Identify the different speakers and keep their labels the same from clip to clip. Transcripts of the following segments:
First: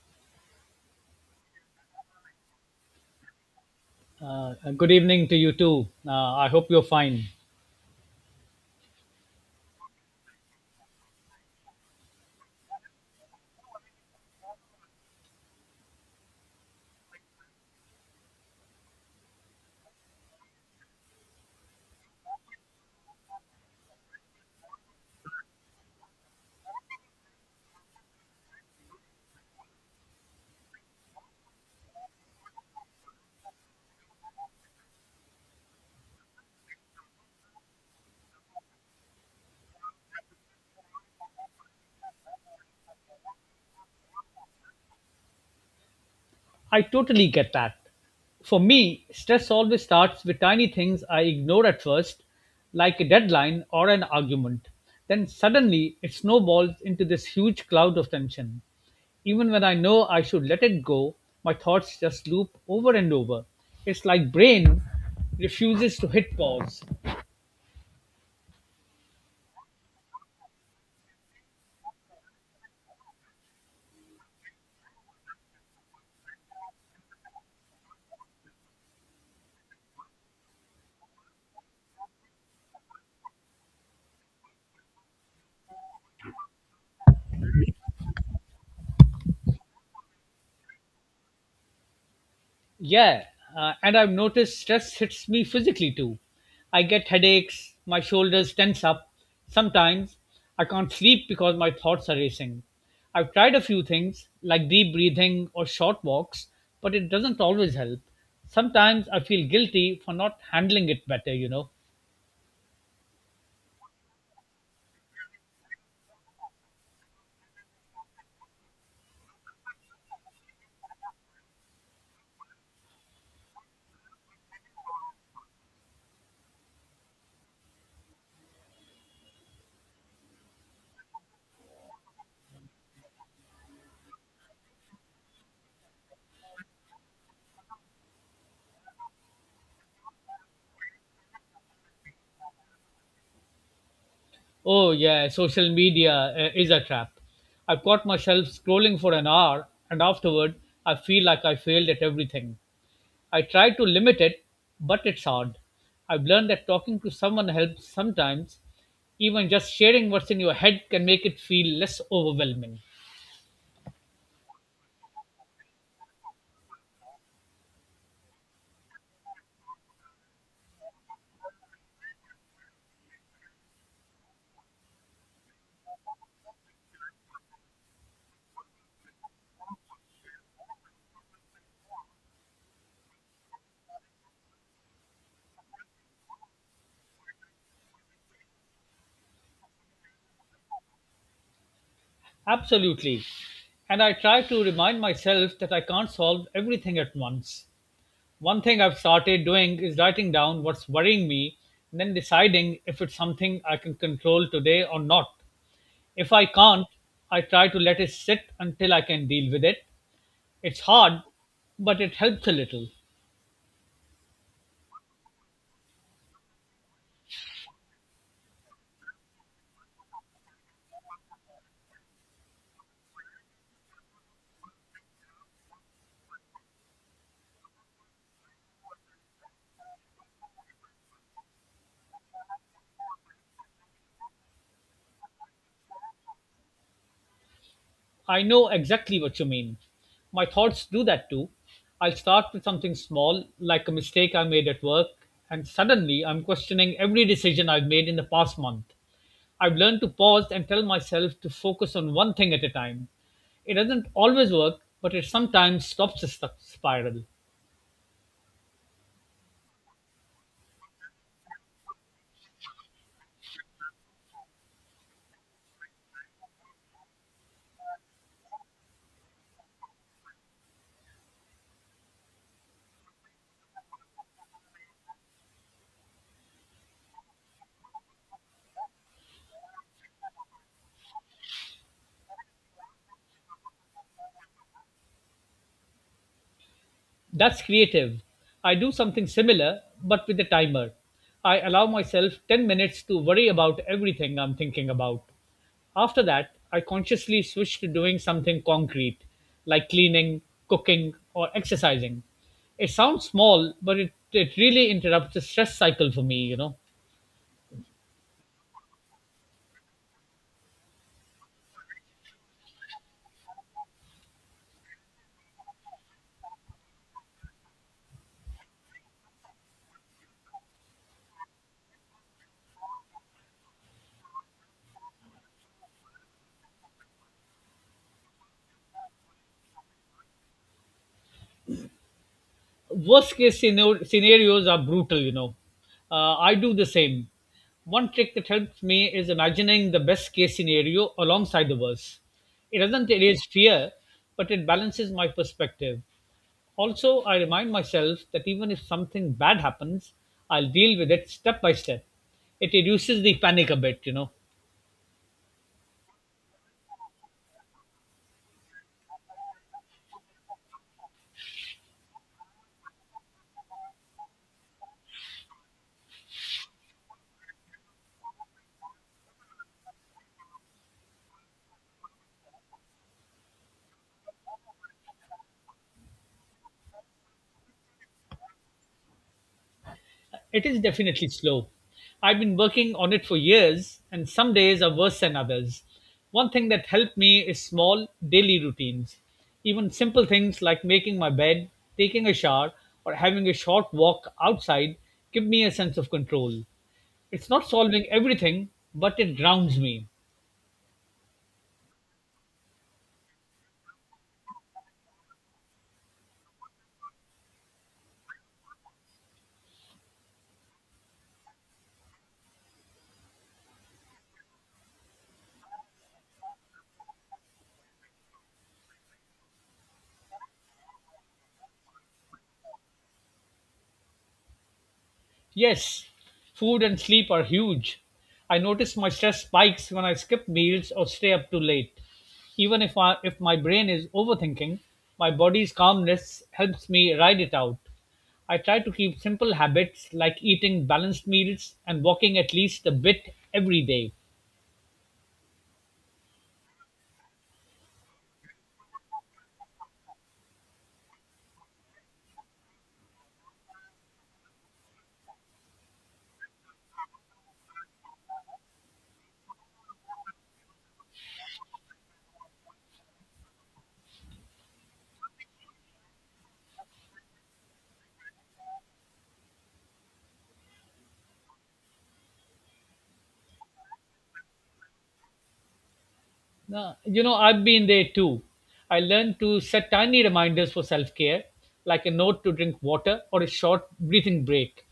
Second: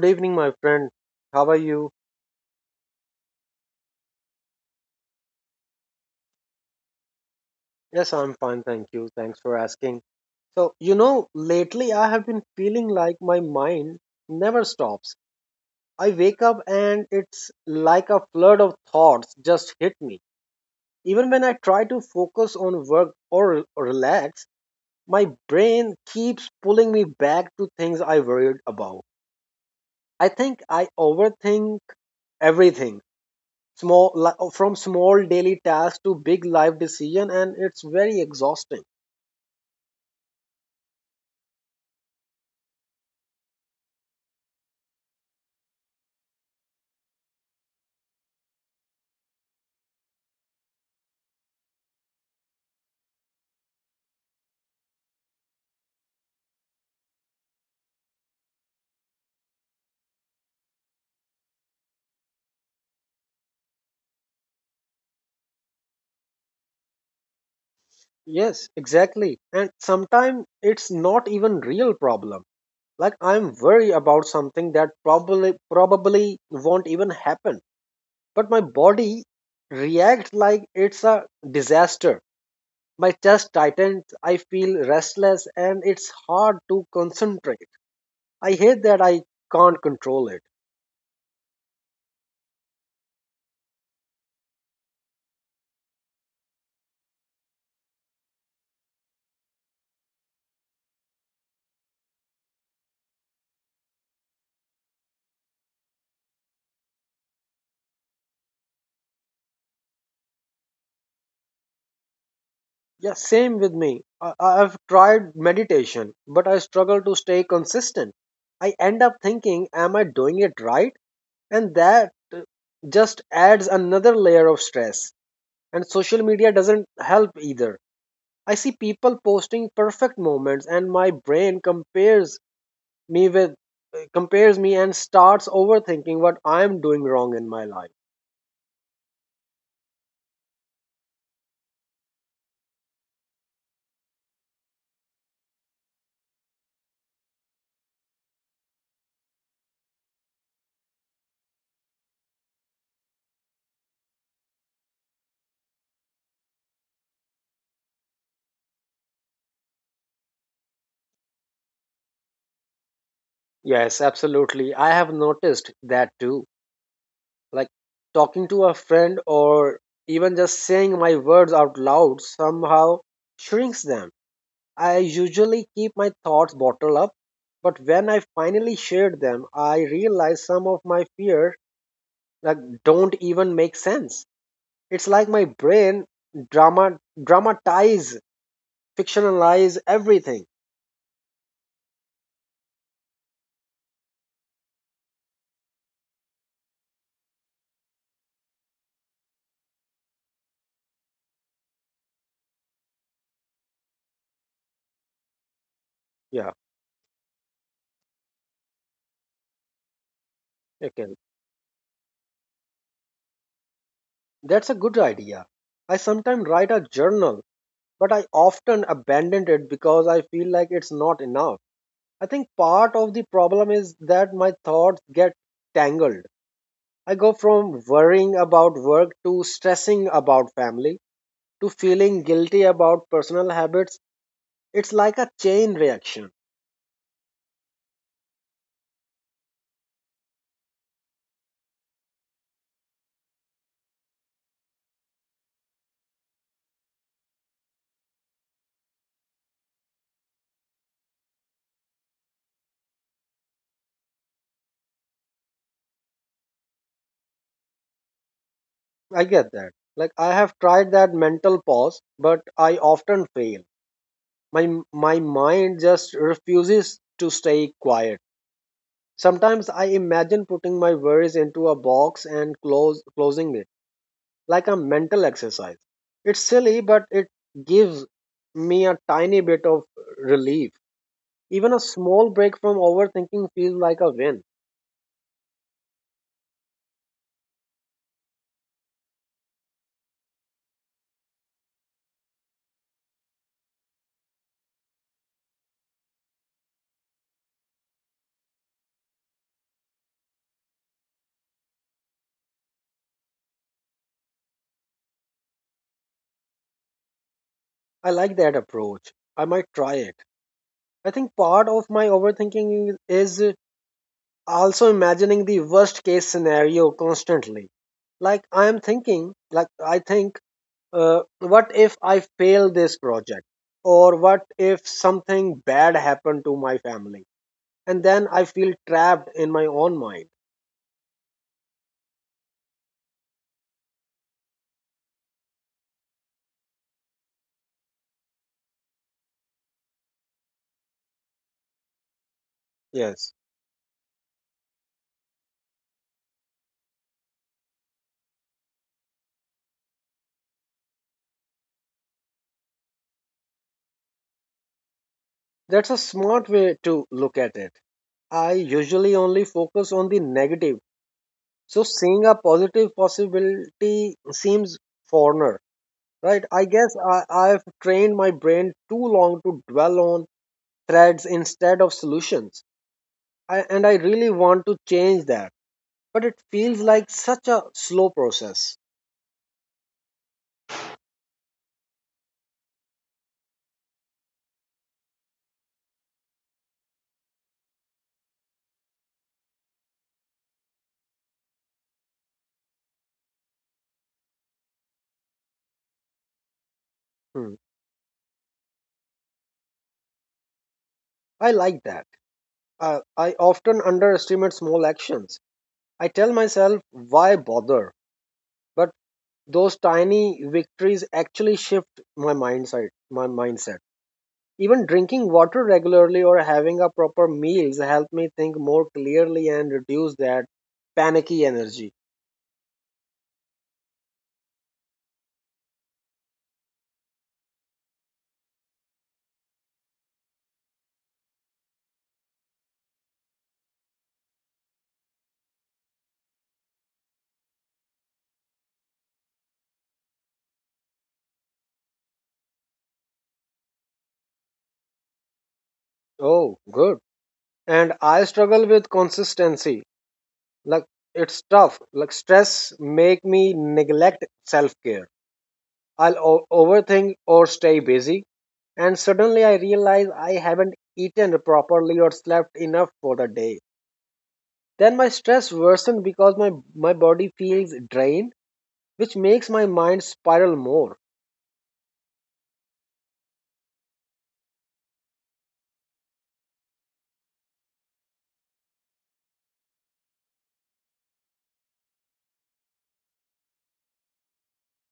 Speaker 1: Good evening, my friend. How are you?
Speaker 2: Good evening to you too. I hope you're fine.
Speaker 1: Yes, I'm fine, thank you. Thanks for asking. So, you know, lately I have been feeling like my mind never stops. I wake up and it's like a flood of thoughts just hit me. Even when I try to focus on work or relax, my brain keeps pulling me back to things I worried about. I think I overthink everything from small daily tasks to big life decision, and it's very exhausting.
Speaker 2: I totally get that. For me, stress always starts with tiny things I ignore at first, like a deadline or an argument. Then suddenly it snowballs into this huge cloud of tension. Even when I know I should let it go, my thoughts just loop over and over. It's like brain refuses to hit pause.
Speaker 1: Yes, exactly, and sometimes it's not even real problem, like I'm worried about something that probably won't even happen, but my body reacts like it's a disaster. My chest tightens, I feel restless, and it's hard to concentrate. I hate that I can't control it.
Speaker 2: Yeah, and I've noticed stress hits me physically too. I get headaches, my shoulders tense up. Sometimes I can't sleep because my thoughts are racing. I've tried a few things like deep breathing or short walks, but it doesn't always help. Sometimes I feel guilty for not handling it better.
Speaker 1: Yeah, same with me. I've tried meditation, but I struggle to stay consistent. I end up thinking, am I doing it right? And that just adds another layer of stress. And social media doesn't help either. I see people posting perfect moments, and my brain compares me with compares me and starts overthinking what I'm doing wrong in my life.
Speaker 2: Oh, yeah, social media is a trap. I've caught myself scrolling for an hour, and afterward, I feel like I failed at everything. I try to limit it, but it's hard. I've learned that talking to someone helps sometimes. Even just sharing what's in your head can make it feel less overwhelming.
Speaker 1: Yes, absolutely. I have noticed that too, like talking to a friend or even just saying my words out loud somehow shrinks them. I usually keep my thoughts bottled up, but when I finally shared them, I realized some of my fears like don't even make sense. It's like my brain drama dramatize fictionalize everything.
Speaker 2: Absolutely. And I try to remind myself that I can't solve everything at once. One thing I've started doing is writing down what's worrying me and then deciding if it's something I can control today or not. If I
Speaker 1: Yeah,
Speaker 2: can't, I try to let it sit until I can deal with it. It's
Speaker 1: okay.
Speaker 2: hard, but it helps a little.
Speaker 1: That's a good idea. I sometimes write a journal, but I often abandon it because I feel like it's not enough. I think part of the problem is that my thoughts get tangled. I go from worrying about work to stressing about family to feeling guilty about personal habits. It's like a chain reaction.
Speaker 2: I know exactly what you mean. My thoughts do that too. I'll start with something small, like a mistake I made at work, and suddenly I'm questioning every decision I've made in the past month. I've learned to pause and tell myself to focus on one thing at a time. It doesn't always work, but it sometimes stops the spiral.
Speaker 1: I get that. Like I have tried that mental pause, but I often fail. My mind just refuses to stay quiet. Sometimes I imagine putting my worries into a box and close closing it like a mental exercise. It's silly, but it gives me a tiny bit of relief. Even a small break from overthinking feels like a win.
Speaker 2: That's creative. I do something similar, but with a timer. I allow myself 10 minutes to worry about everything I'm thinking about. After that, I consciously switch to doing something concrete, like cleaning, cooking, or exercising. It sounds small, but it really interrupts the stress cycle for me.
Speaker 1: I like that approach. I might try it. I think part of my overthinking is also imagining the worst case scenario constantly. Like I think, what if I fail this project? Or what if something bad happened to my family? And then I feel trapped in my own mind.
Speaker 2: Scenarios are brutal, I do the same. One trick that helps me is imagining the best case scenario alongside the worst. It doesn't
Speaker 1: Yes.
Speaker 2: erase fear, but it balances my perspective. Also, I remind myself that even if something bad happens, I'll deal with it step by step. It reduces the panic a bit.
Speaker 1: That's a smart way to look at it. I usually only focus on the negative. So seeing a positive possibility seems foreigner, right? I've trained my brain too long to dwell on threats instead of solutions. And I really want to change that. But it feels like such a slow process.
Speaker 2: It is definitely slow. I've been working on it for years, and some days are worse than others. One thing that helped me is small daily routines. Even simple things like making my bed, taking a shower, or having a short walk outside give me a sense of control. It's
Speaker 1: Hmm.
Speaker 2: not solving everything, but it grounds me.
Speaker 1: I like that. I often underestimate small actions. I tell myself, why bother? But those tiny victories actually shift my mindset. Even drinking water regularly or having a proper meals help me think more clearly and reduce that panicky energy.
Speaker 2: Yes, food and sleep are huge. I notice my stress spikes when I skip meals or stay up too late. Even if my brain is overthinking, my body's calmness helps me ride it out. I try to keep simple habits like eating balanced meals and walking at least a bit every day.
Speaker 1: Oh, good. And I struggle with consistency. Like it's tough. Like stress make me neglect self care. I'll overthink or stay busy and suddenly I realize I haven't eaten properly or slept enough for the day. Then my stress worsens because my body feels drained, which makes my mind spiral more.
Speaker 2: No, you know, I've been there too. I learned to set tiny reminders for self care, like a note to drink water or a short breathing break.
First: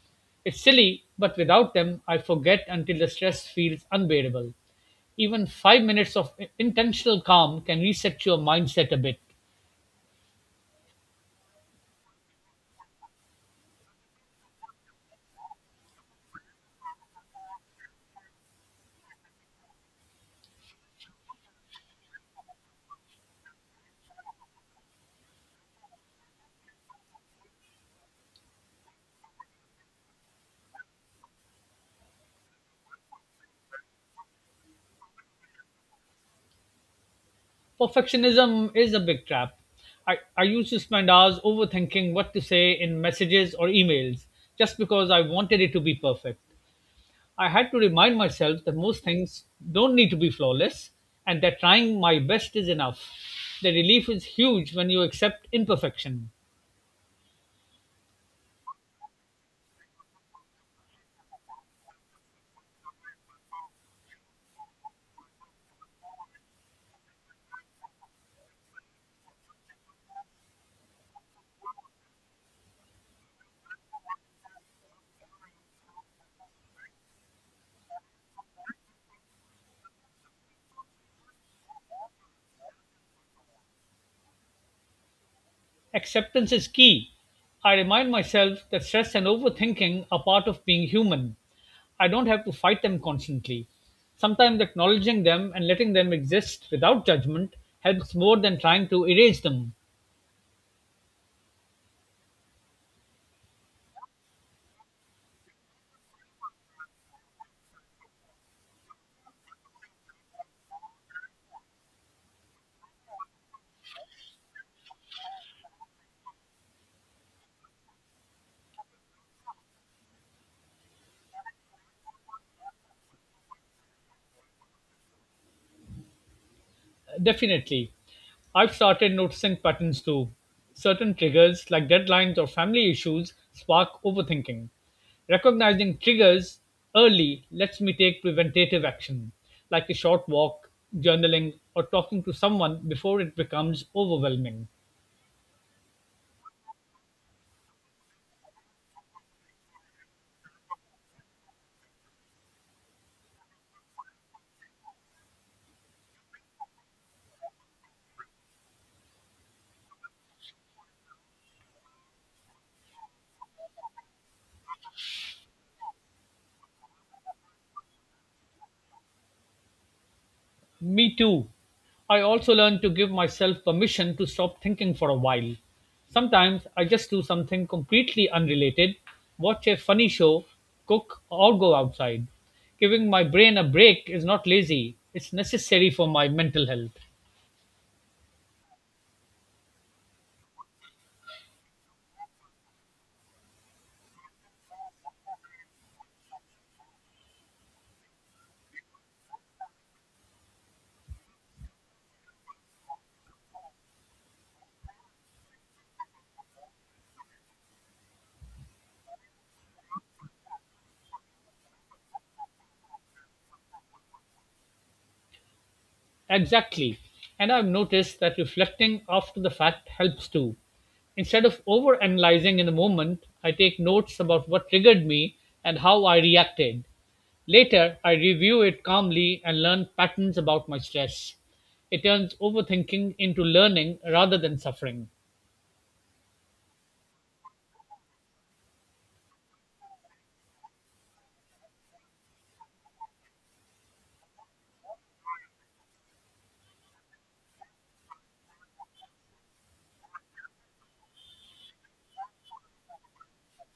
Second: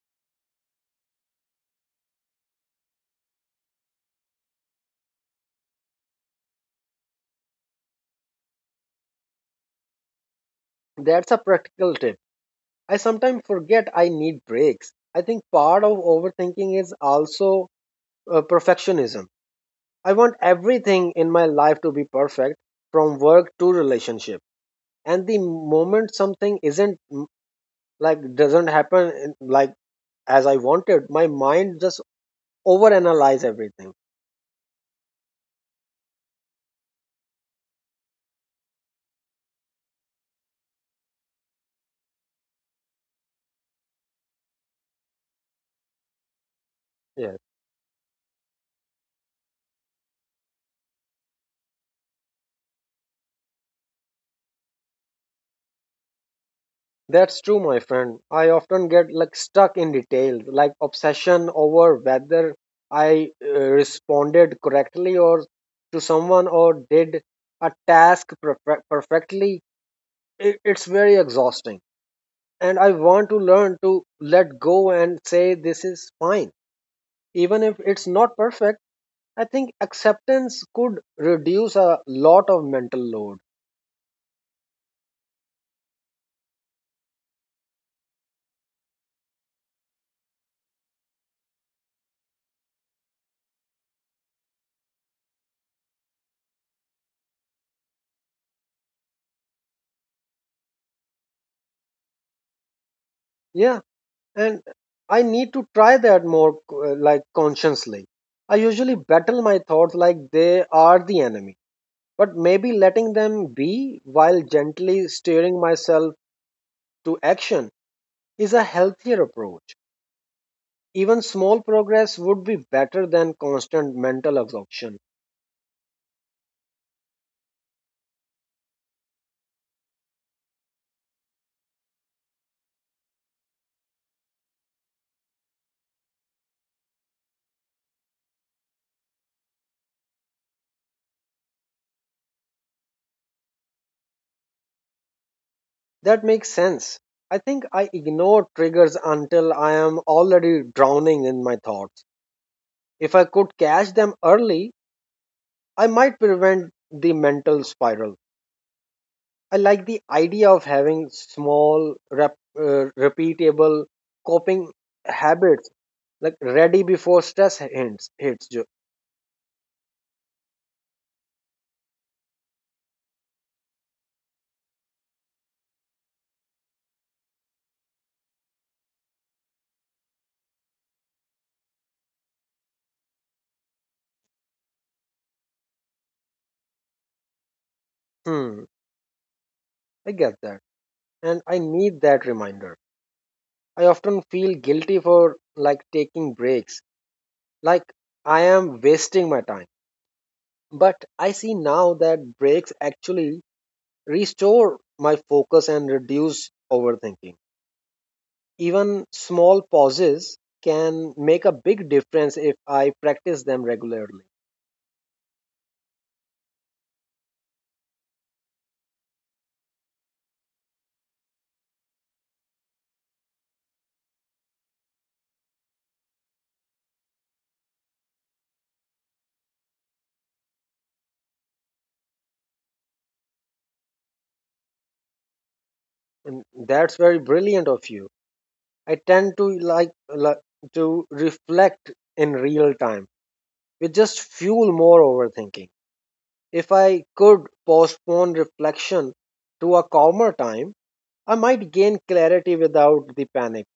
Speaker 2: It's silly, but without them, I forget until the stress feels unbearable. Even 5 minutes of intentional calm can reset your mindset a bit.
Speaker 1: That's a practical tip. I sometimes forget I need breaks. I think part of overthinking is also perfectionism. I want everything in my life to be perfect, from work to relationship. And the moment something isn't doesn't happen as I wanted, my mind just overanalyze everything.
Speaker 2: Perfectionism is a big trap. I used to spend hours overthinking what to say in messages or emails just because I wanted it to be perfect.
Speaker 1: Yes.
Speaker 2: I had to remind myself that most things don't need to be flawless and that trying my best is enough. The relief is huge when you accept imperfection.
Speaker 1: That's true, my friend. I often get like stuck in details, like obsession over whether I responded correctly or to someone or did a task perfectly. It's very exhausting. And I want to learn to let go and say this is fine. Even if it's not perfect, I think acceptance could reduce a lot of mental load.
Speaker 2: Acceptance is key. I remind myself that stress and overthinking are part of being human. I don't have to fight them constantly. Sometimes acknowledging them and letting them exist without judgment helps more than trying to erase them.
Speaker 1: Yeah, and I need to try that more, like consciously. I usually battle my thoughts like they are the enemy, but maybe letting them be while gently steering myself to action is a healthier approach. Even small progress would be better than constant mental exhaustion.
Speaker 2: Definitely. I've started noticing patterns too. Certain triggers, like deadlines or family issues, spark overthinking. Recognizing triggers early lets me take preventative action, like a short walk, journaling, or talking to someone before it becomes overwhelming.
Speaker 1: That makes sense. I think I ignore triggers until I am already drowning in my thoughts. If I could catch them early, I might prevent the mental spiral. I like the idea of having small, repeatable coping habits, like ready before stress hits.
Speaker 2: Me too. I also learned to give myself permission to stop thinking for a while. Sometimes I just do something completely unrelated, watch a funny show, cook, or go outside. Giving my brain a break is not lazy, it's necessary for my mental health.
Speaker 1: Hmm, I get that, and I need that reminder. I often feel guilty for like taking breaks, like I am wasting my time. But I see now that breaks actually restore my focus and reduce overthinking. Even small pauses can make a big difference if I practice them regularly.
Speaker 2: Exactly. And I've noticed that reflecting after the fact helps too. Instead of overanalyzing in the moment, I take notes about what triggered me and how I reacted. Later, I review it calmly and learn patterns about my stress. It turns overthinking into learning rather than suffering.
Speaker 1: And that's very brilliant of you. I tend to to reflect in real time, which just fuel more overthinking. If I could postpone reflection to a calmer time, I might gain clarity without the panic,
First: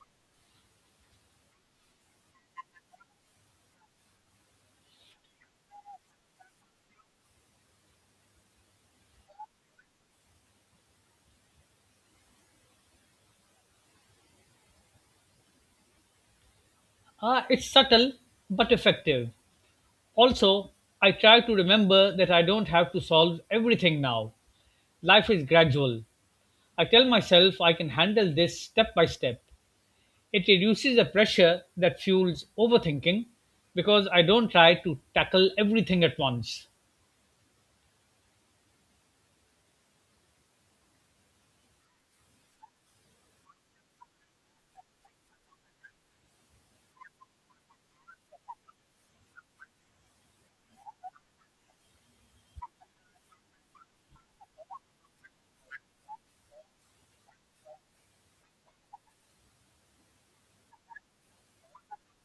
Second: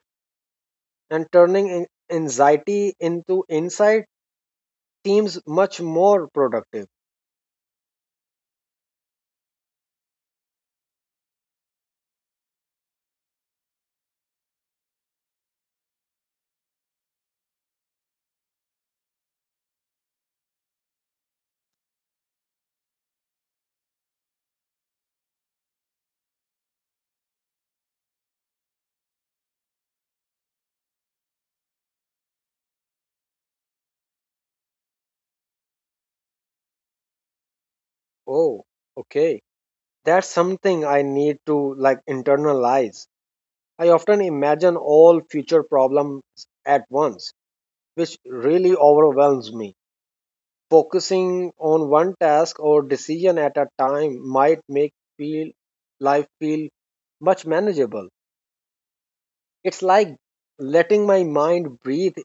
Speaker 1: and turning anxiety into insight seems much more productive.
Speaker 2: It's subtle but effective. Also, I try to remember that I don't have to solve everything now. Life is gradual. I tell myself I can handle this step by step. It reduces the pressure that fuels overthinking because I don't try to tackle everything at once.
Speaker 1: Oh, okay. That's something I need to like internalize. I often imagine all future problems at once, which really overwhelms me. Focusing on one task or decision at a time might make feel life feel much manageable. It's like letting my mind breathe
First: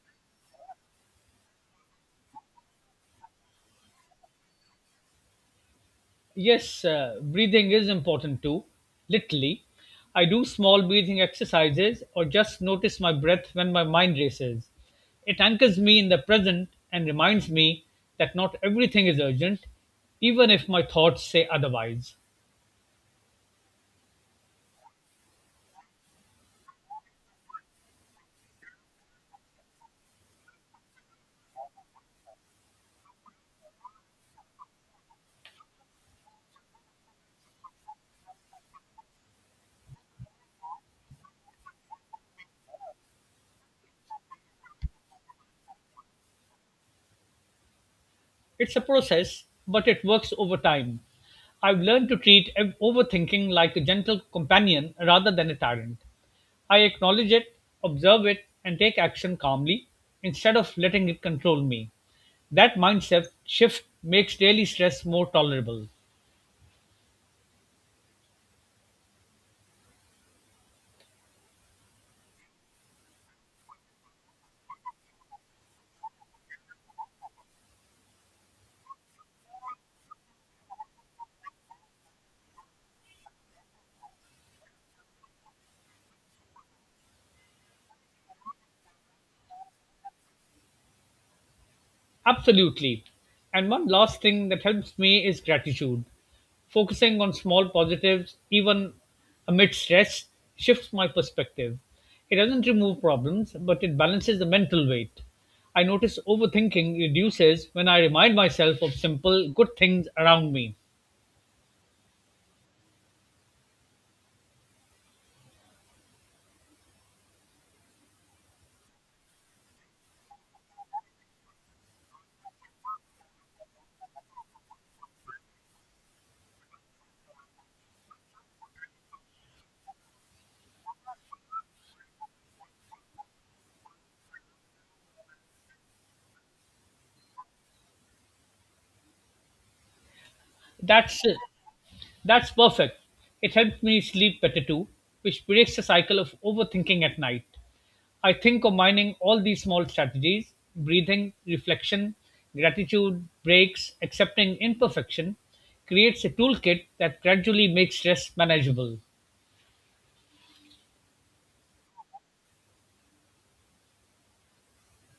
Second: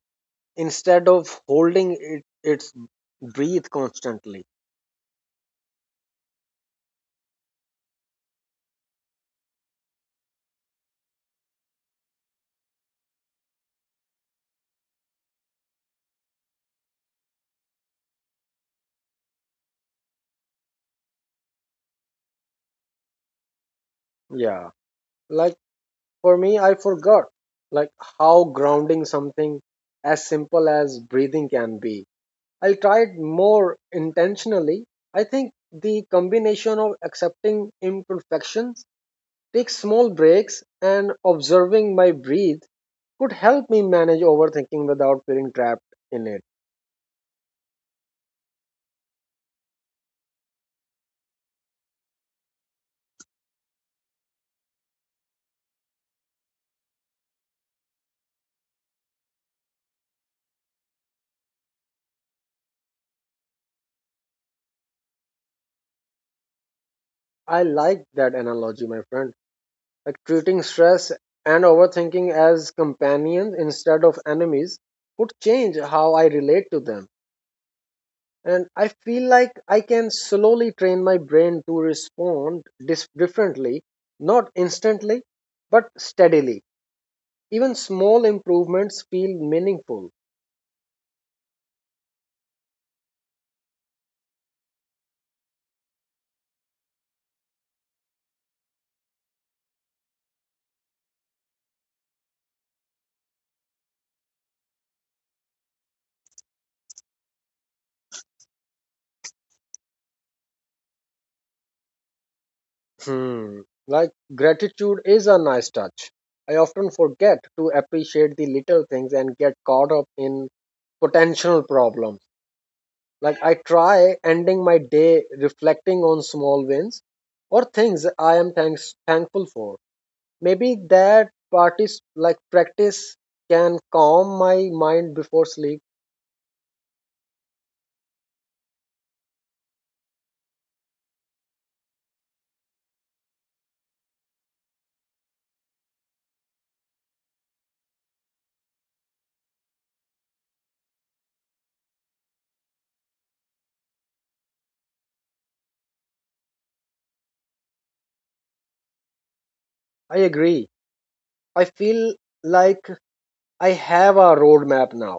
Speaker 1: instead of holding it its breathe constantly.
Speaker 2: Yes, breathing is important too, literally. I do small breathing exercises or just notice my breath when my mind races. It anchors me in the present and reminds me that not everything is urgent, even if my thoughts say otherwise.
Speaker 1: Yeah. Like for me, I forgot like how grounding something as simple as breathing can be. I'll try it more intentionally. I think the combination of accepting imperfections, take small breaks, and observing my breath could help me manage overthinking without feeling trapped in it.
Speaker 2: It's a process, but it works over time. I've learned to treat overthinking like a gentle companion rather than a tyrant. I acknowledge it, observe it, and take action calmly instead of letting it control me. That mindset shift makes daily stress more tolerable.
Speaker 1: I like that analogy, my friend. Like treating stress and overthinking as companions instead of enemies could change how I relate to them. And I feel like I can slowly train my brain to respond differently, not instantly but steadily. Even small improvements feel meaningful.
Speaker 2: Absolutely. And one last thing that helps me is gratitude. Focusing on small positives, even amid stress, shifts my perspective. It doesn't remove problems, but it balances the mental weight. I notice overthinking reduces when I remind myself of simple, good things around me.
Speaker 1: Hmm. Like gratitude is a nice touch. I often forget to appreciate the little things and get caught up in potential problems. Like I try ending my day reflecting on small wins or things I am thankful for. Maybe that parties like practice can calm my mind before sleep.
Speaker 2: That's That's perfect. It helps me sleep better too, which breaks the cycle of overthinking at night. I think combining all these small strategies breathing, reflection, gratitude, breaks, accepting imperfection creates a toolkit that gradually makes stress manageable.
Speaker 1: I agree. I feel like I have a roadmap now,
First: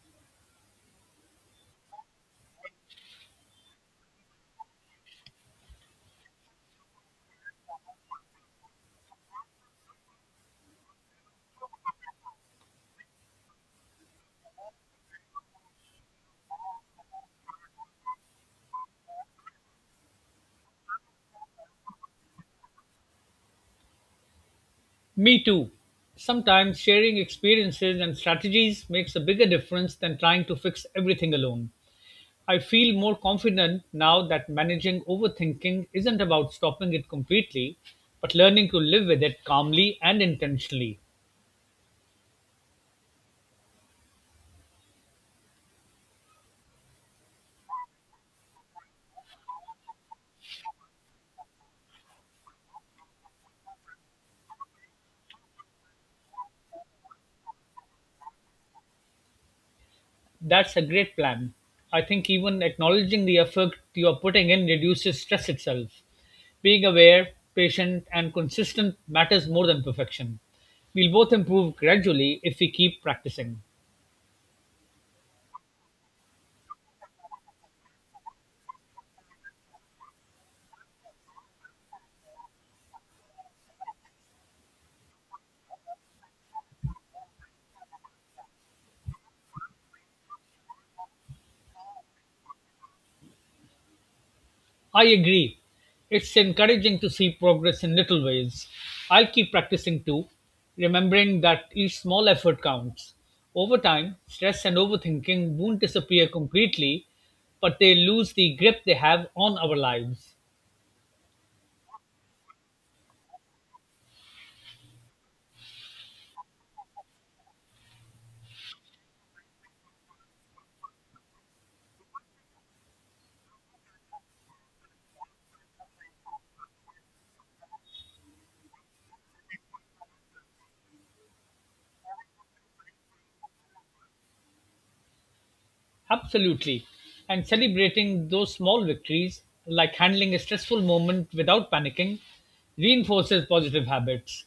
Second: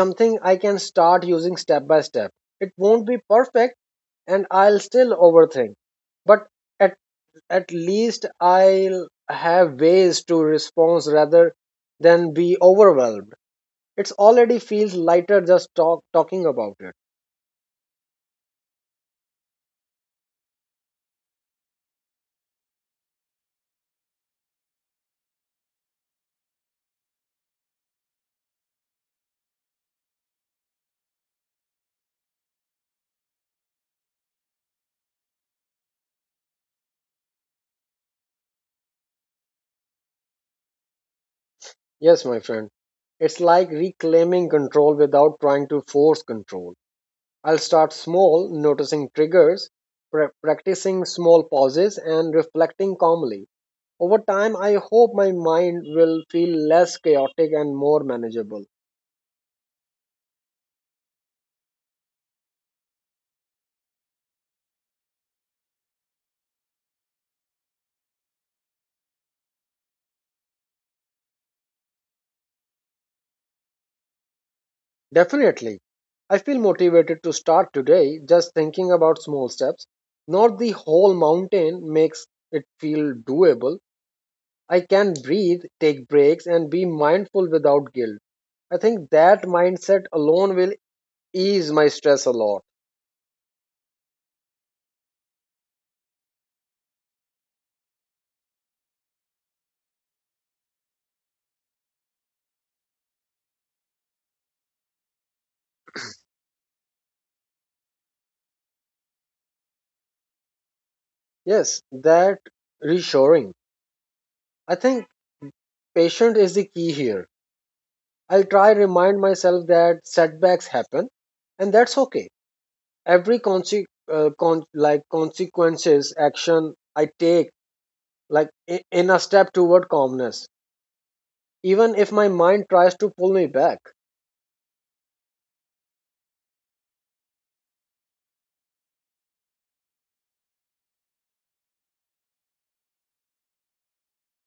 Speaker 1: something I can start using step by step. It won't be perfect and I'll still overthink, but at, at least I'll have ways to respond rather than be overwhelmed. It's already feels lighter just talking about it.
Speaker 2: Me too. Sometimes sharing experiences and strategies makes a bigger difference than trying to fix everything alone. I feel more confident now that managing overthinking isn't about stopping it completely, but learning to live with it calmly and intentionally.
Speaker 1: Yes, my friend. It's like reclaiming control without trying to force control. I'll start small, noticing triggers, practicing small pauses, and reflecting calmly. Over time, I hope my mind will feel less chaotic and more manageable.
Speaker 2: That's a great plan. I think even acknowledging the effort you are putting in reduces stress itself. Being aware, patient, and consistent matters more than perfection. We'll both improve gradually if we keep practicing.
Speaker 1: Definitely. I feel motivated to start today just thinking about small steps. Not the whole mountain makes it feel doable. I can breathe, take breaks, and be mindful without guilt. I think that mindset alone will ease my stress a lot.
Speaker 2: I agree. It's encouraging to see progress in little ways. I'll keep practicing too, remembering that each small effort counts. Over time, stress and overthinking won't disappear completely, but they lose the grip they have on our lives.
Speaker 1: Yes, that reassuring. I think patient is the key here. I'll try remind myself that setbacks happen and that's okay. Every consequences action I take in a step toward calmness, even if my mind tries to pull me back.
Speaker 2: Absolutely. And celebrating those small victories, like handling a stressful moment without panicking, reinforces positive habits.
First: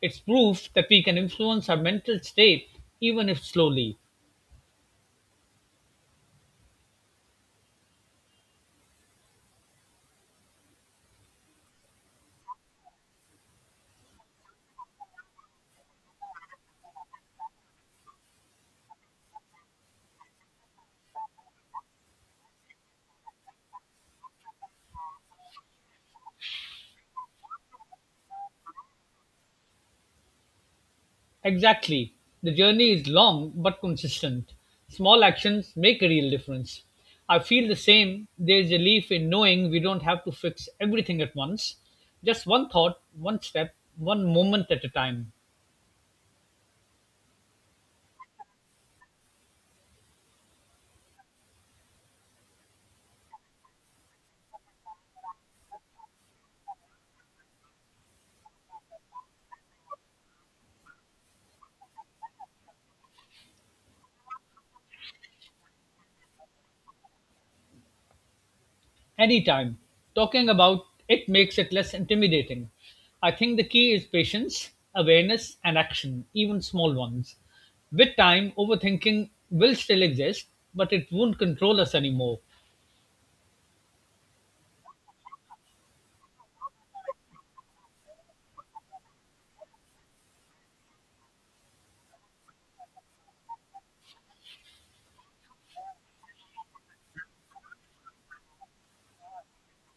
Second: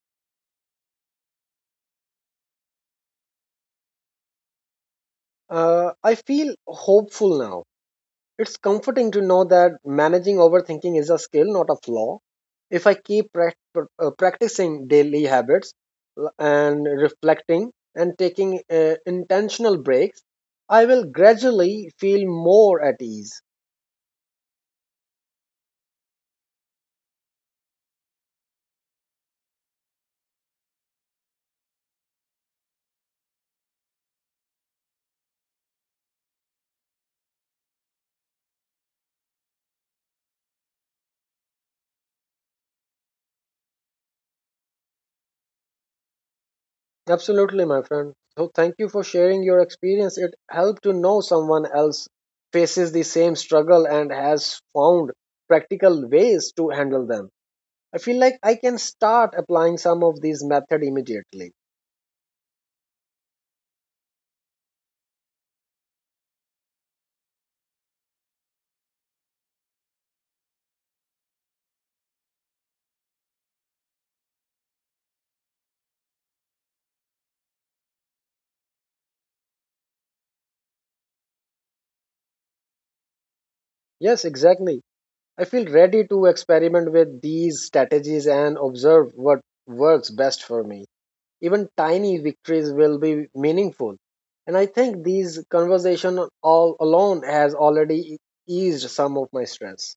Speaker 2: It's proof that we can influence our mental state even if slowly.
Speaker 1: I feel hopeful now. It's comforting to know that managing overthinking is a skill, not a flaw. If I keep practicing daily habits and reflecting and taking intentional breaks, I will gradually feel more at ease.
Speaker 2: Exactly, the journey is long but consistent. Small actions make a real difference. I feel the same. There is relief in knowing we don't have to fix everything at once. Just one thought, one step, one moment at a time.
Speaker 1: Absolutely, my friend. So, thank you for sharing your experience. It helped to know someone else faces the same struggle and has found practical ways to handle them. I feel like I can start applying some of these methods immediately.
Speaker 2: Anytime. Talking about it makes it less intimidating. I think the key is patience, awareness, and action, even small ones. With time, overthinking will still exist, but it won't control us anymore.
Speaker 1: Yes, exactly. I feel ready to experiment with these strategies and observe what works best for me. Even tiny victories will be meaningful. And I think these conversation all alone has already eased some of my stress.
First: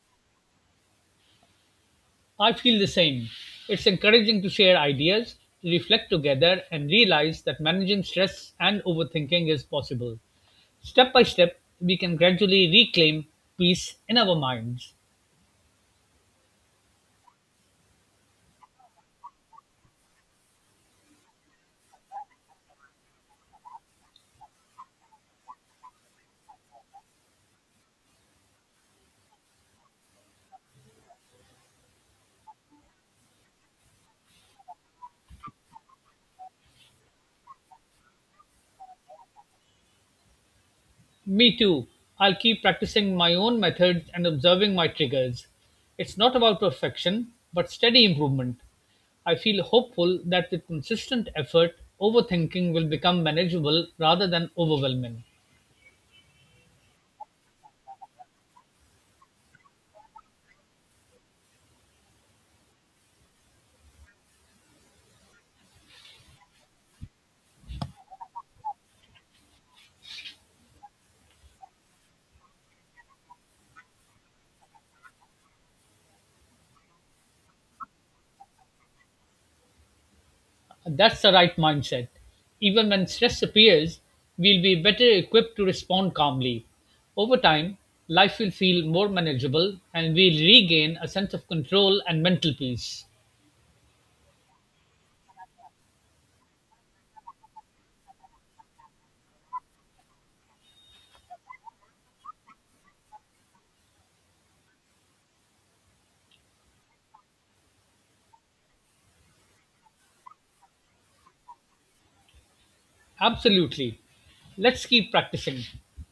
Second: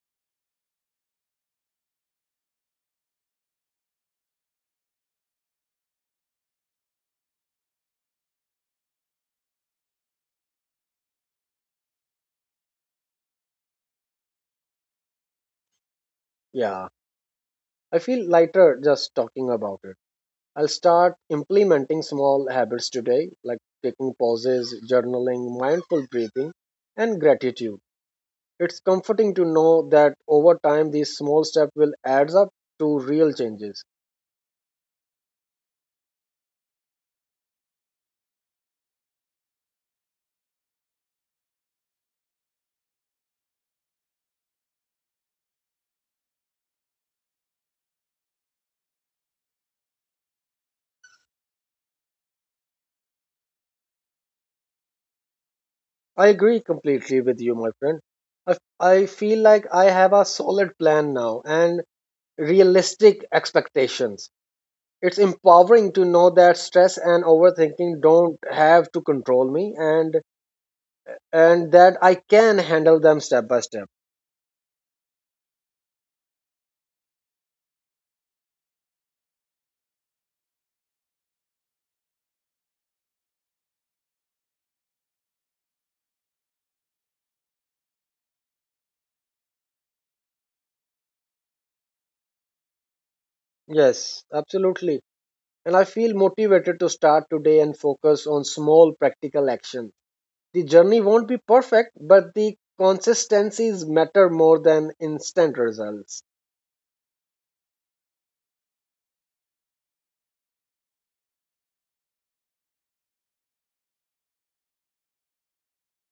Speaker 2: I feel the same. It's encouraging to share ideas, reflect together, and realize that managing stress and overthinking is possible. Step by step, we can gradually reclaim peace in our minds.
Speaker 1: Yeah, I feel lighter just talking about it. I'll start implementing small habits today, like taking pauses, journaling, mindful breathing, and gratitude. It's comforting to know that over time these small steps will add up to real changes.
Speaker 2: Me too. I'll keep practicing my own methods and observing my triggers. It's not about perfection, but steady improvement. I feel hopeful that with consistent effort, overthinking will become manageable rather than overwhelming.
Speaker 1: I agree completely with you, my friend. I feel like I have a solid plan now and realistic expectations. It's empowering to know that stress and overthinking don't have to control me, and that I can handle them step by step.
Speaker 2: That's the right mindset. Even when stress appears, we'll be better equipped to respond calmly. Over time, life will feel more manageable and we'll regain a sense of control and mental peace.
Speaker 1: Yes, absolutely. And I feel motivated to start today and focus on small practical action. The journey won't be perfect, but the consistencies matter more than instant results.
Speaker 2: Absolutely. Let's keep practicing,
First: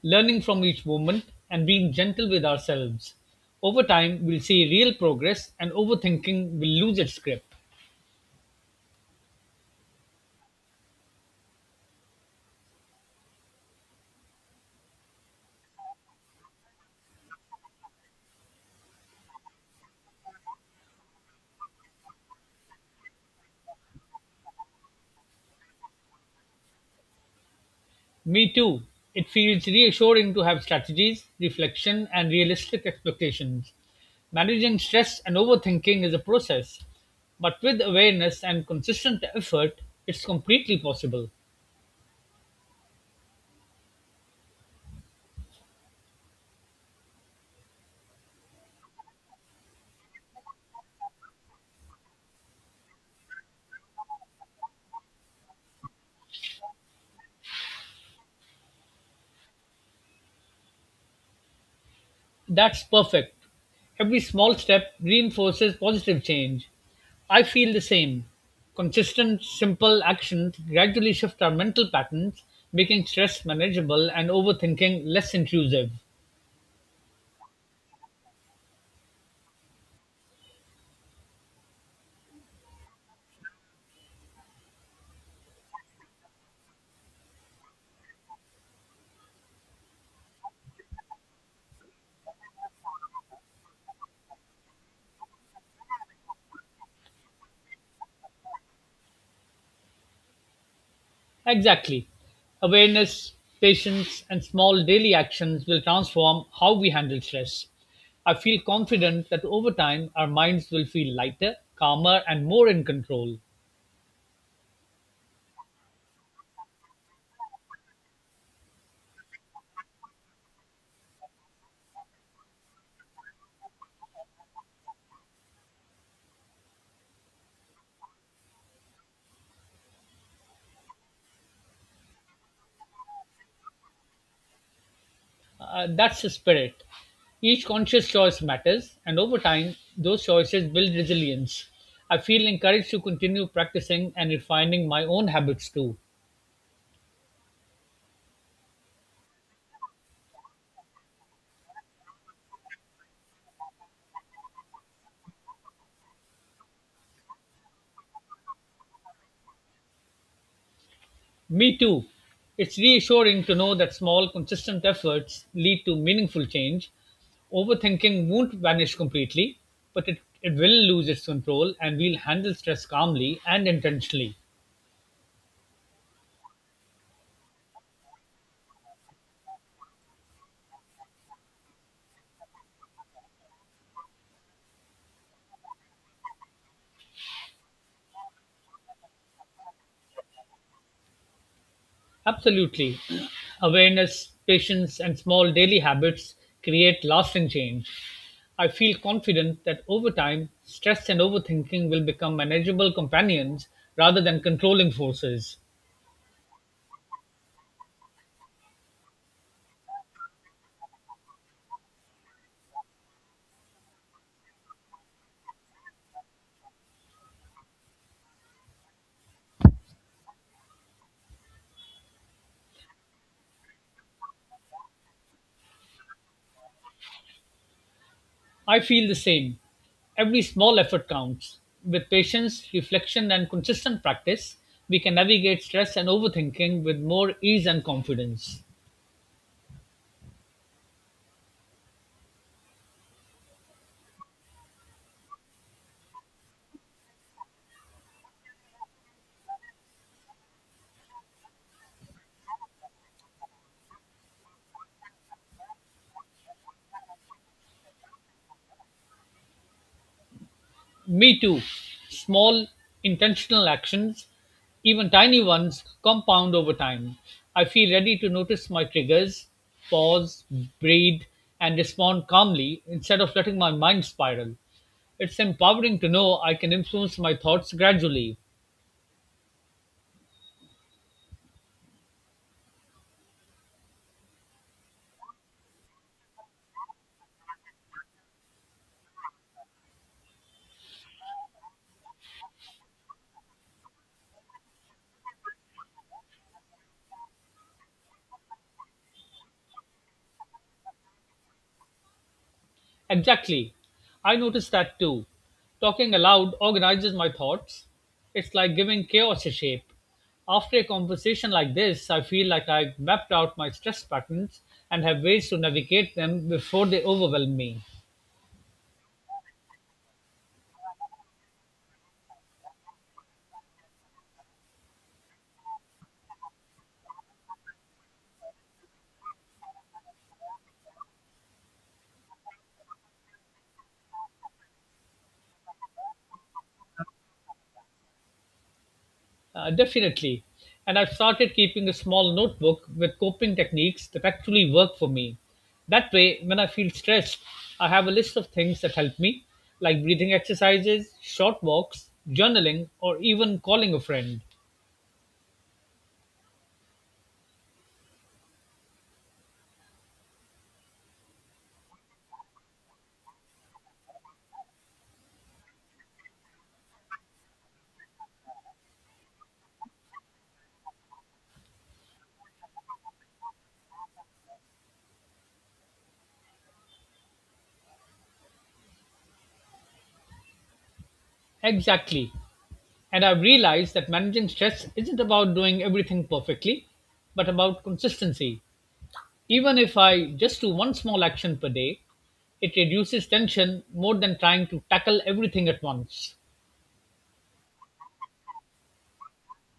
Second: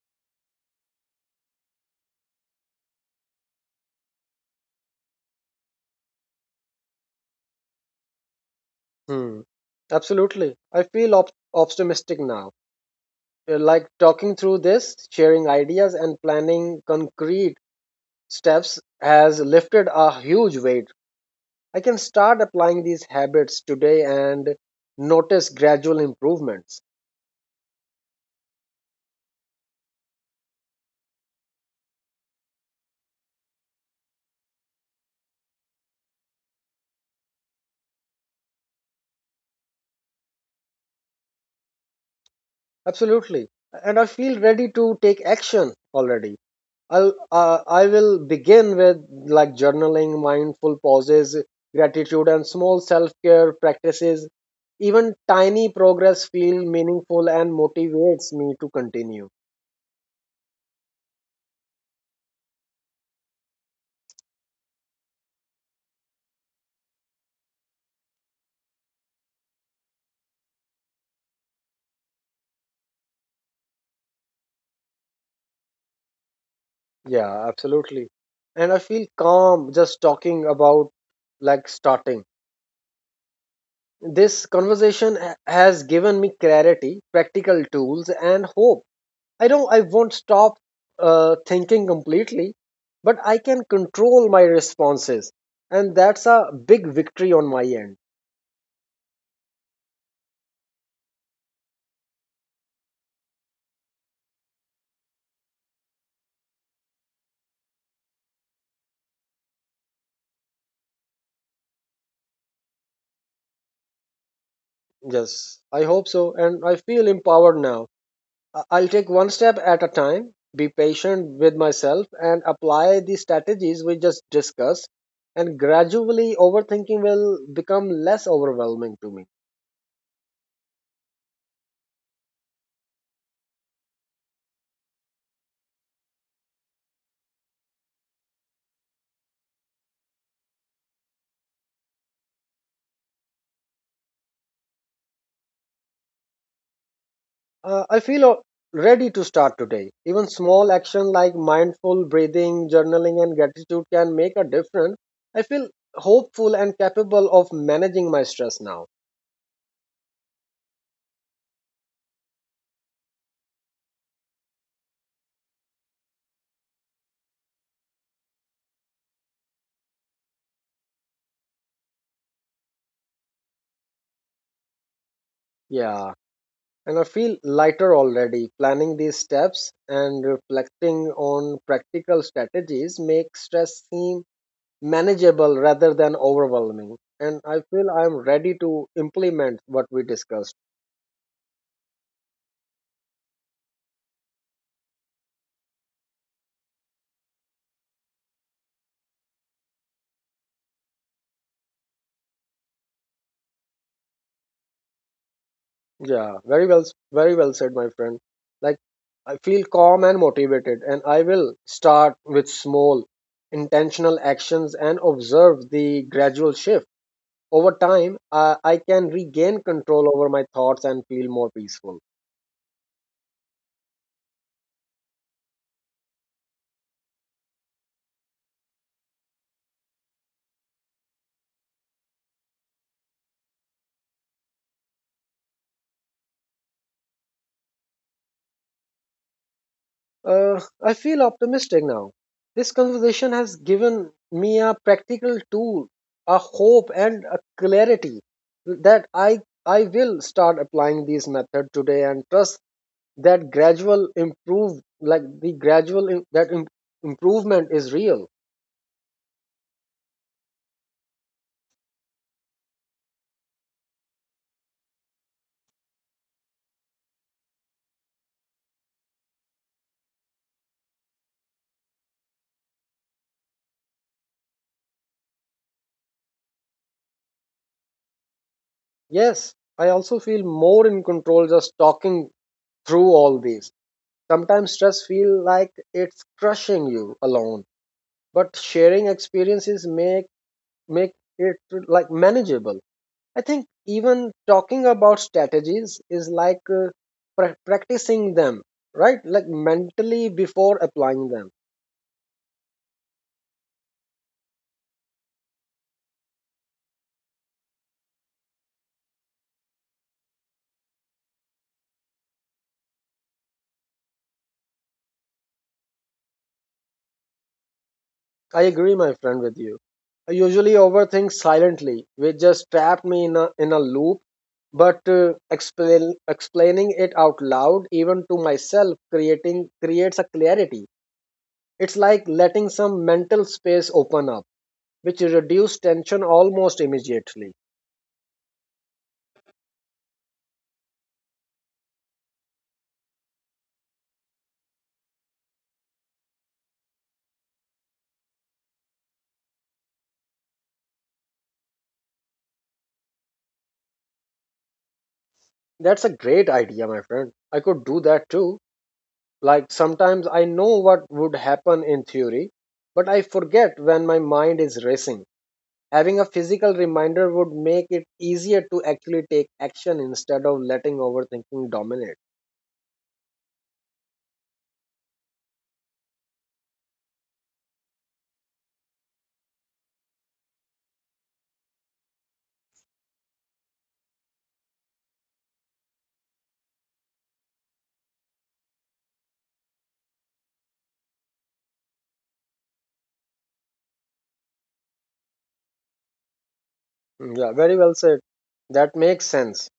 Speaker 2: learning from each moment and being gentle with ourselves. Over time, we'll see real progress and overthinking will lose its grip.
Speaker 1: Hmm. Absolutely. I feel optimistic now. Like talking through this, sharing ideas, and planning concrete steps has lifted a huge weight. I can start applying these habits today and notice gradual improvements.
Speaker 2: Me too. It feels reassuring to have strategies, reflection, and realistic expectations. Managing stress and overthinking is a process, but with awareness and consistent effort, it's completely possible.
Speaker 1: Absolutely. And I feel ready to take action already. I'll I will begin with like journaling, mindful pauses, gratitude, and small self care practices. Even tiny progress feel meaningful and motivates me to continue.
Speaker 2: That's perfect. Every small step reinforces positive change. I feel the same. Consistent, simple actions gradually shift our mental patterns, making stress manageable and overthinking less intrusive.
Speaker 1: Yeah, absolutely. And I feel calm just talking about like starting. This conversation has given me clarity, practical tools, and hope. I won't stop thinking completely, but I can control my responses, and that's a big victory on my end.
Speaker 2: Exactly. Awareness, patience, and small daily actions will transform how we handle stress. I feel confident that over time, our minds will feel lighter, calmer, and more in control.
Speaker 1: Yes, I hope so, and I feel empowered now. I'll take one step at a time, be patient with myself, and apply the strategies we just discussed, and gradually overthinking will become less overwhelming to me.
Speaker 2: That's the spirit. Each conscious choice matters, and over time, those choices build resilience. I feel encouraged to continue practicing and refining my own habits too.
Speaker 1: I feel ready to start today. Even small action like mindful breathing, journaling, and gratitude can make a difference. I feel hopeful and capable of managing my stress now.
Speaker 2: Me too. It's reassuring to know that small, consistent efforts lead to meaningful change. Overthinking won't vanish completely, but it will lose its control and we'll handle stress calmly and intentionally.
Speaker 1: Yeah, and I feel lighter already. Planning these steps and reflecting on practical strategies make stress seem manageable rather than overwhelming. And I feel I'm ready to implement what we discussed.
Speaker 2: Absolutely. Awareness, patience, and small daily habits create lasting change. I feel confident that over time, stress and overthinking will become manageable companions rather than controlling forces.
Speaker 1: Yeah, very well said, my friend. Like, I feel calm and motivated, and I will start with small, intentional actions and observe the gradual shift. Over time, I can regain control over my thoughts and feel more peaceful.
Speaker 2: I feel the same. Every small effort counts. With patience, reflection, and consistent practice, we can navigate stress and overthinking with more ease and confidence.
Speaker 1: I feel optimistic now. This conversation has given me a practical tool, a hope, and a clarity that I will start applying these methods today and trust that gradual improve like the gradual im- that im- improvement is real.
Speaker 2: Me too. Small, intentional actions, even tiny ones, compound over time. I feel ready to notice my triggers, pause, breathe, and respond calmly instead of letting my mind spiral. It's empowering to know I can influence my thoughts gradually.
Speaker 1: Yes, I also feel more in control just talking through all these. Sometimes stress feel like it's crushing you alone, but sharing experiences make it like manageable. I think even talking about strategies is like practicing them, right? Like mentally before applying them.
Speaker 2: Exactly. I noticed that too. Talking aloud organizes my thoughts. It's like giving chaos a shape. After a conversation like this, I feel like I've mapped out my stress patterns and have ways to navigate them before they overwhelm me.
Speaker 1: I agree, my friend, with you. I usually overthink silently, which just trapped me in a loop. But explaining it out loud, even to myself, creating creates a clarity. It's like letting some mental space open up, which reduces tension almost immediately.
Speaker 2: Definitely. And I've started keeping a small notebook with coping techniques that actually work for me. That way, when I feel stressed, I have a list of things that help me, like breathing exercises, short walks, journaling, or even calling a friend.
Speaker 1: That's a great idea, my friend. I could do that too. Like sometimes I know what would happen in theory, but I forget when my mind is racing. Having a physical reminder would make it easier to actually take action instead of letting overthinking dominate.
Speaker 2: Exactly. And I've realized that managing stress isn't about doing everything perfectly, but about consistency. Even if I just do one small action per day, it reduces tension more than trying to tackle everything at once.
Speaker 1: Mm, yeah, very well said. That makes sense.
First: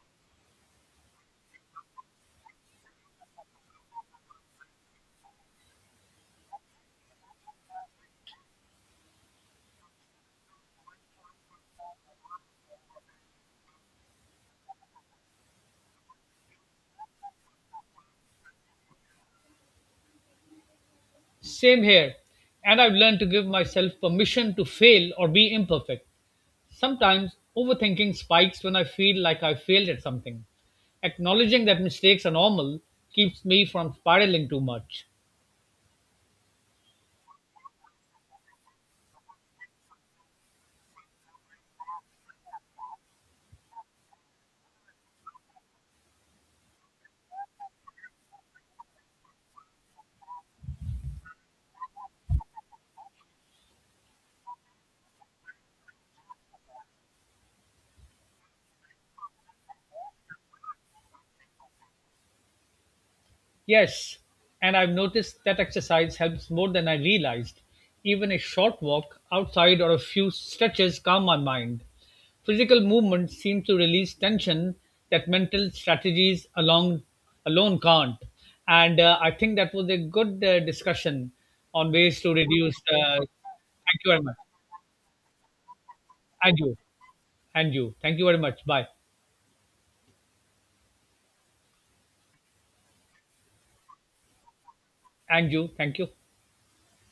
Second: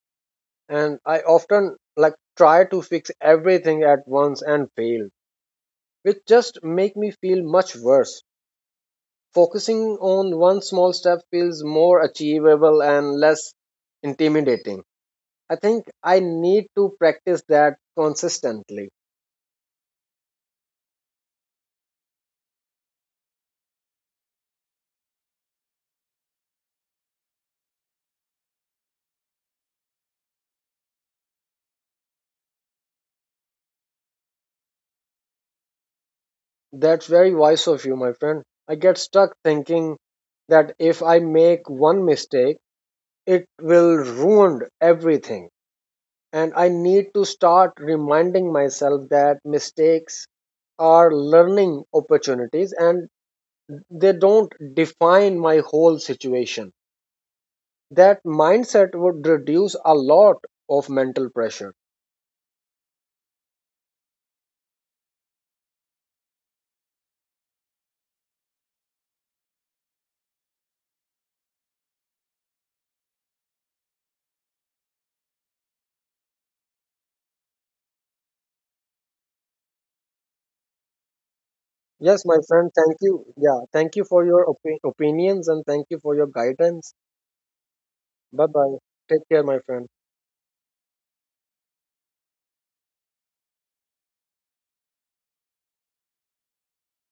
Speaker 1: And I often like try to fix everything at once and fail, which just make me feel much worse. Focusing on one small step feels more achievable and less intimidating. I think I need to practice that consistently.
Speaker 2: Same here. And I've learned to give myself permission to fail or be imperfect. Sometimes overthinking spikes when I feel like I failed at something. Acknowledging that mistakes are normal keeps me from spiraling too much.
Speaker 1: That's very wise of you, my friend. I get stuck thinking that if I make one mistake, it will ruin everything. And I need to start reminding myself that mistakes are learning opportunities and they don't define my whole situation. That mindset would reduce a lot of mental pressure.
Speaker 2: Yes, and I've noticed that exercise helps more than I realized. Even a short walk outside or a few stretches calm my mind. Physical movement seems to release tension that mental alone can't. And I think that was a good discussion on ways
Speaker 1: Yes,
Speaker 2: to
Speaker 1: my friend,
Speaker 2: reduce.
Speaker 1: thank
Speaker 2: Uh,
Speaker 1: you. Yeah, thank
Speaker 2: thank
Speaker 1: you
Speaker 2: you very
Speaker 1: for
Speaker 2: much.
Speaker 1: your opinions and thank you for your
Speaker 2: And you.
Speaker 1: guidance.
Speaker 2: And you. Thank you very
Speaker 1: Bye
Speaker 2: much.
Speaker 1: bye.
Speaker 2: Bye.
Speaker 1: Take care, my friend.
Speaker 2: And you. Thank you.